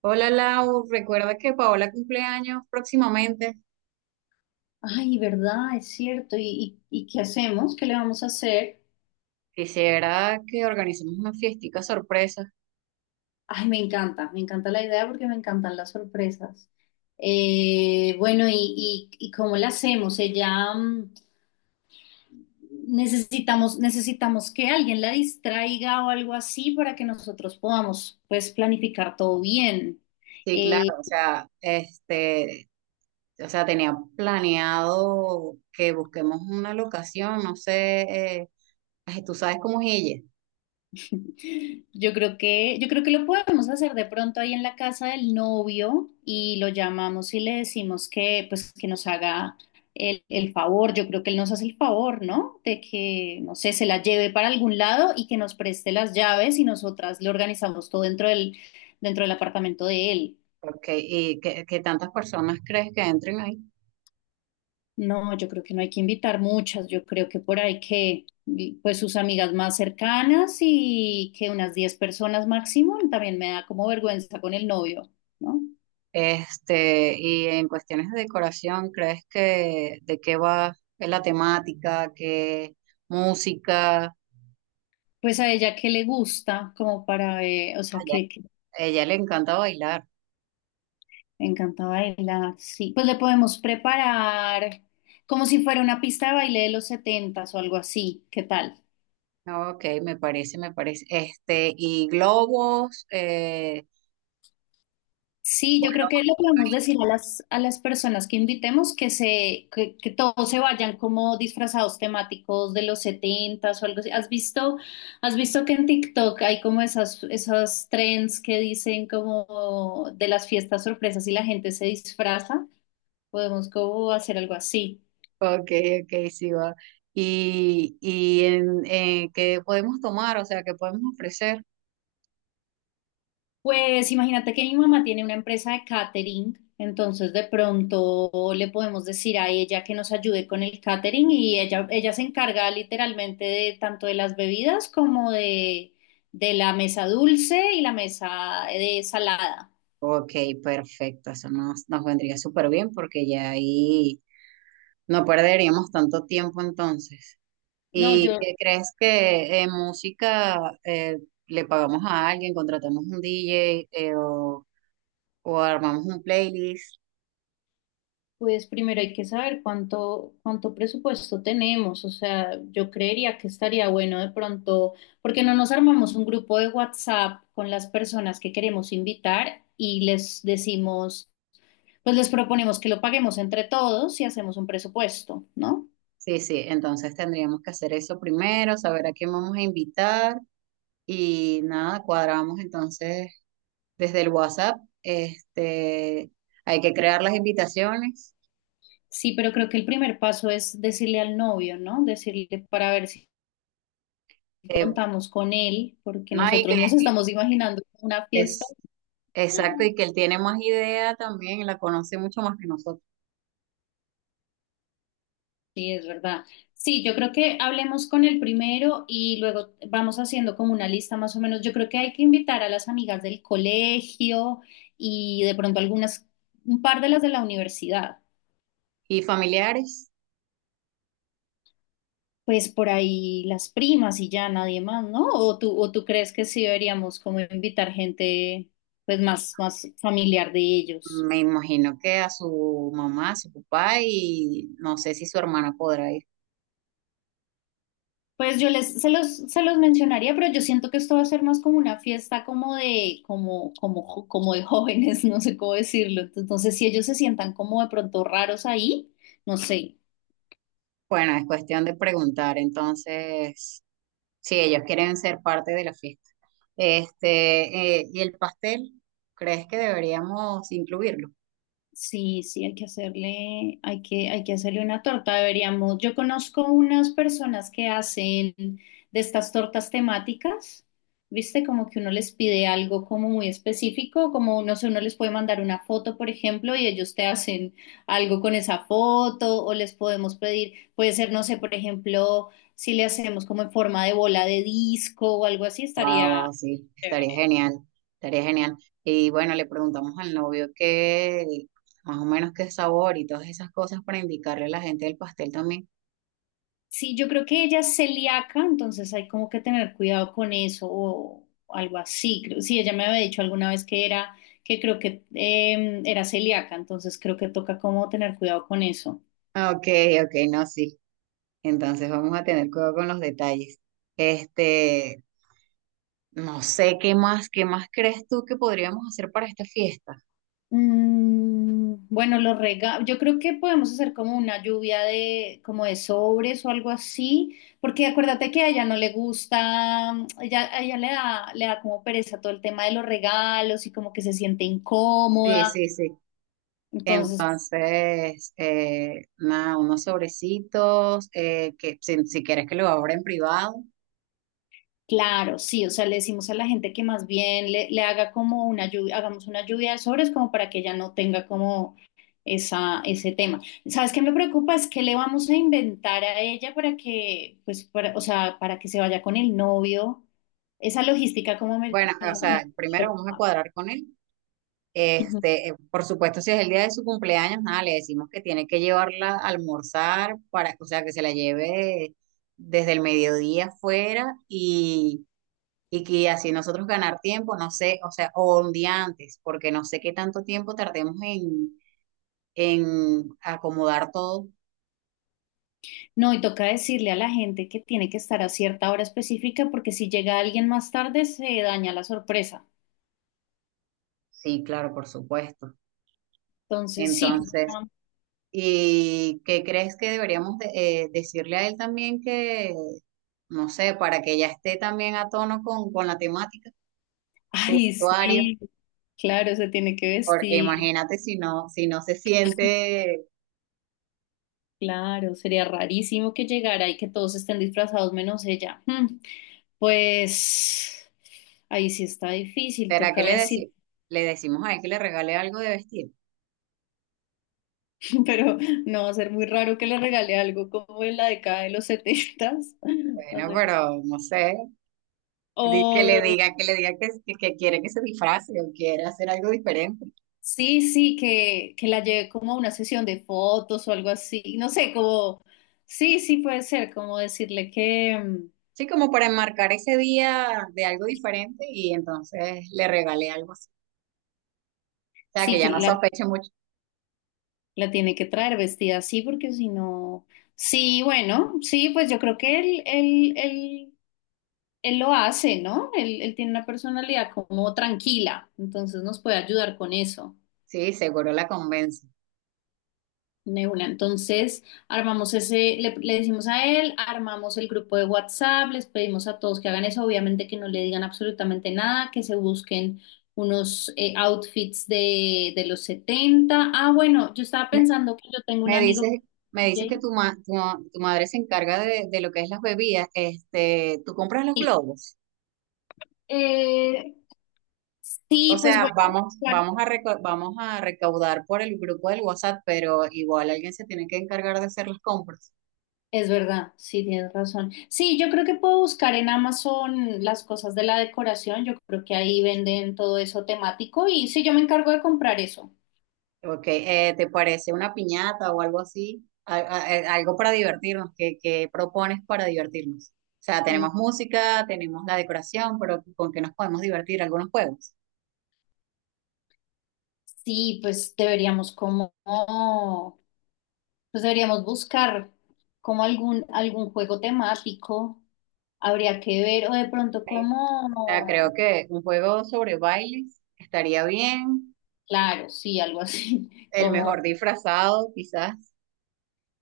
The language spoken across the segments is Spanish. Hola, Lau, recuerda que Paola cumple años próximamente. Ay, ¿verdad? Es cierto. ¿Y qué hacemos? ¿Qué le vamos a hacer? Quisiera que organicemos una fiestica sorpresa. Ay, me encanta la idea porque me encantan las sorpresas. Bueno, ¿y cómo la hacemos? Ella, necesitamos, necesitamos que alguien la distraiga o algo así para que nosotros podamos, pues, planificar todo bien. Sí, claro, Eh, o sea, este, o sea, tenía planeado que busquemos una locación, no sé, ay, tú sabes cómo es ella, yo creo que lo podemos hacer de pronto ahí en la casa del novio y lo llamamos y le decimos que, pues, que nos haga el favor. Yo creo que él nos hace el favor, ¿no? De que, no sé, se la lleve para algún lado y que nos preste las llaves y nosotras le organizamos todo dentro del apartamento de él. porque y que tantas personas crees que entren ahí. No, yo creo que no hay que invitar muchas, yo creo que por ahí que pues sus amigas más cercanas y que unas 10 personas máximo, también me da como vergüenza con el novio, ¿no? Este, y en cuestiones de decoración, ¿crees que de qué va la temática, qué música? Pues a ella que le gusta, como para, o sea, ella, que a ella le encanta bailar. me encanta bailar, sí. Pues le podemos preparar como si fuera una pista de baile de los setentas o algo así, ¿qué tal? Ok, me parece, me parece. Este, y globos, Sí, yo creo que le podemos decir a las personas que invitemos que todos se vayan como disfrazados temáticos de los setentas o algo así. Has visto que en TikTok hay como esas, esos trends que dicen como de las fiestas sorpresas y la gente se disfraza? Podemos como hacer algo así. ok, ok, sí va. Y en, ¿qué podemos tomar? O sea, ¿qué podemos ofrecer? Pues imagínate que mi mamá tiene una empresa de catering, entonces de pronto le podemos decir a ella que nos ayude con el catering y ella se encarga literalmente de tanto de las bebidas como de la mesa dulce y la mesa de salada. Ok, perfecto, eso nos, nos vendría súper bien porque ya ahí no perderíamos tanto tiempo entonces. No, ¿Y yo, qué crees que en música eh, le pagamos a alguien, contratamos un DJ, o armamos un playlist? pues primero hay que saber cuánto, cuánto presupuesto tenemos, o sea, yo creería que estaría bueno de pronto, porque no nos armamos un grupo de WhatsApp con las personas que queremos invitar y les decimos, pues les proponemos que lo paguemos entre todos y hacemos un presupuesto, ¿no? Sí, sí, entonces tendríamos que hacer eso primero, saber a quién vamos a invitar y nada, cuadramos entonces desde el WhatsApp, este, hay que crear las invitaciones, Sí, pero creo que el primer paso es decirle al novio, ¿no? Decirle para ver si eh, contamos con él, porque no, y que nosotros nos estamos imaginando una fiesta. es exacto y que él tiene más idea también, la conoce mucho más que nosotros. Sí, es verdad. Sí, yo creo que hablemos con el primero y luego vamos haciendo como una lista más o menos. Yo creo que hay que invitar a las amigas del colegio y de pronto algunas, un par de las de la universidad. Y familiares, Pues por ahí las primas y ya nadie más, ¿no? ¿O tú crees que sí deberíamos como invitar gente pues más, más familiar de ellos? me imagino que a su mamá, a su papá y no sé si su hermana podrá ir. Pues yo les, se los mencionaría, pero yo siento que esto va a ser más como una fiesta como de, como como de jóvenes, no sé cómo decirlo. Entonces, si ellos se sientan como de pronto raros ahí, no sé. Bueno, es cuestión de preguntar entonces. Sí, ellos quieren ser parte de la fiesta. Este, ¿y el pastel? ¿Crees que deberíamos incluirlo? Sí, sí, hay que hacerle una torta. Deberíamos. Yo conozco unas personas que hacen de estas tortas temáticas, ¿viste? Como que uno les pide algo como muy específico, como no sé, uno les puede mandar una foto, por ejemplo, y ellos te hacen algo con esa foto, o les podemos pedir, puede ser, no sé, por ejemplo, si le hacemos como en forma de bola de disco o algo así, estaría Wow, sí, estaría chévere. genial, estaría genial. Y bueno, le preguntamos al novio qué, más o menos qué sabor y todas esas cosas para indicarle a la gente del pastel también. Sí, yo creo que ella es celíaca, entonces hay como que tener cuidado con eso o algo así. Creo- sí, ella me había dicho alguna vez que era, que creo que era celíaca, entonces creo que toca como tener cuidado con eso. Ok, ok, no, sí. Entonces vamos a tener cuidado con los detalles. Este, no sé qué más crees tú que podríamos hacer para esta fiesta. Bueno, los regalos, yo creo que podemos hacer como una lluvia de, como de sobres o algo así, porque acuérdate que a ella no le gusta, ella, a ella le da como pereza todo el tema de los regalos y como que se siente Sí, incómoda. sí, sí. Entonces, Entonces, nada, unos sobrecitos, que si, si quieres que lo abra en privado. claro, sí, o sea, le decimos a la gente que más bien le, le haga como una lluvia, hagamos una lluvia de sobres como para que ella no tenga como esa, ese tema. ¿Sabes qué me preocupa? Es que le vamos a inventar a ella para que, pues, para, o sea, para que se vaya con el novio. Esa logística Bueno, o como me- sea, primero vamos a cuadrar con él. Ujú. Este, por supuesto, si es el día de su cumpleaños, nada, le decimos que tiene que llevarla a almorzar para, o sea, que se la lleve desde el mediodía afuera y que así nosotros ganar tiempo, no sé, o sea, o un día antes, porque no sé qué tanto tiempo tardemos en acomodar todo. No, y toca decirle a la gente que tiene que estar a cierta hora específica porque si llega alguien más tarde se daña la sorpresa. Sí, claro, por supuesto. Entonces, sí, Entonces, ¿y qué crees que deberíamos de- decirle a él también que, no sé, para que ya esté también a tono con la temática, su ay, vestuario? sí, claro, se tiene que Porque vestir. imagínate si no, si no se siente, Claro, sería rarísimo que llegara y que todos estén disfrazados menos ella. Mm, pues ahí sí está difícil, ¿será que toca le decir, decimos? Le decimos a él que le regale algo de vestir. pero no va a ser muy raro que le regale algo como en la década de los setentas. Va a Bueno, ser- pero no sé, di- que le o diga, que le diga que quiere que se disfrace o quiere hacer algo diferente. sí, sí, que la lleve como a una sesión de fotos o algo así. No sé, como sí, sí puede ser, como decirle que Sí, como para enmarcar ese día de algo diferente y entonces le regale algo así. O sea, que sí, ya que no la sospeche mucho. la tiene que traer vestida así porque si no... Sí, bueno, sí, pues yo creo que él lo hace, ¿no? Él tiene una personalidad como tranquila, entonces nos puede ayudar con eso. Sí, seguro la convence. De una. Entonces, armamos ese, le decimos a él, armamos el grupo de WhatsApp, les pedimos a todos que hagan eso, obviamente que no le digan absolutamente nada, que se busquen unos outfits de los setenta. Ah, bueno, yo estaba Me, pensando que yo tengo un me amigo dices, que me es dices que DJ. tu, ma- tu, ma- tu madre se encarga de lo que es las bebidas. Este, tú compras los Sí, globos. Eh, O sí, pues voy sea, a vamos, buscar. vamos a reco- vamos a recaudar por el grupo del WhatsApp, pero igual alguien se tiene que encargar de hacer las compras. Es verdad, sí, tienes razón. Sí, yo creo que puedo buscar en Amazon las cosas de la decoración. Yo creo que ahí venden todo eso temático y sí, yo me encargo de comprar eso. Okay, ¿te parece una piñata o algo así? A- algo para divertirnos. ¿Qué, qué propones para divertirnos? O sea, Mm, tenemos música, tenemos la decoración, pero ¿con qué nos podemos divertir? ¿Algunos juegos? Sí, pues deberíamos como, pues deberíamos buscar como algún, algún juego temático. Habría que ver, o de pronto Sea, creo como, que un juego sobre bailes estaría bien. claro, sí, algo así, El como mejor disfrazado, quizás.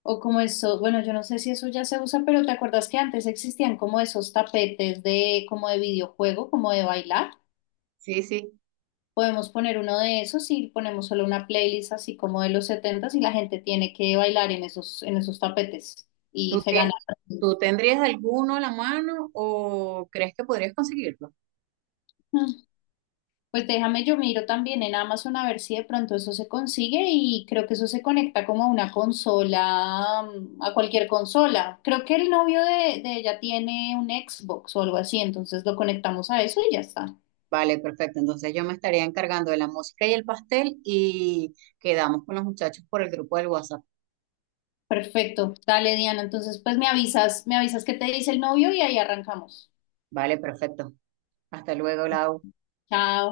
o como eso, bueno, yo no sé si eso ya se usa, pero ¿te acuerdas que antes existían como esos tapetes de como de videojuego, como de bailar? Sí, sí. Podemos poner uno de esos y ponemos solo una playlist así como de los setentas y la gente tiene que bailar en esos tapetes y ¿Tú, se tie- gana. ¿Tú tendrías alguno a la mano o crees que podrías conseguirlo? Pues déjame, yo miro también en Amazon a ver si de pronto eso se consigue y creo que eso se conecta como a una consola, a cualquier consola. Creo que el novio de ella tiene un Xbox o algo así, entonces lo conectamos a eso y ya está. Vale, perfecto. Entonces yo me estaría encargando de la música y el pastel y quedamos con los muchachos por el grupo del WhatsApp. Perfecto. Dale, Diana. Entonces, pues me avisas qué te dice el novio y ahí arrancamos. Vale, perfecto. Hasta luego, Lau. Chao.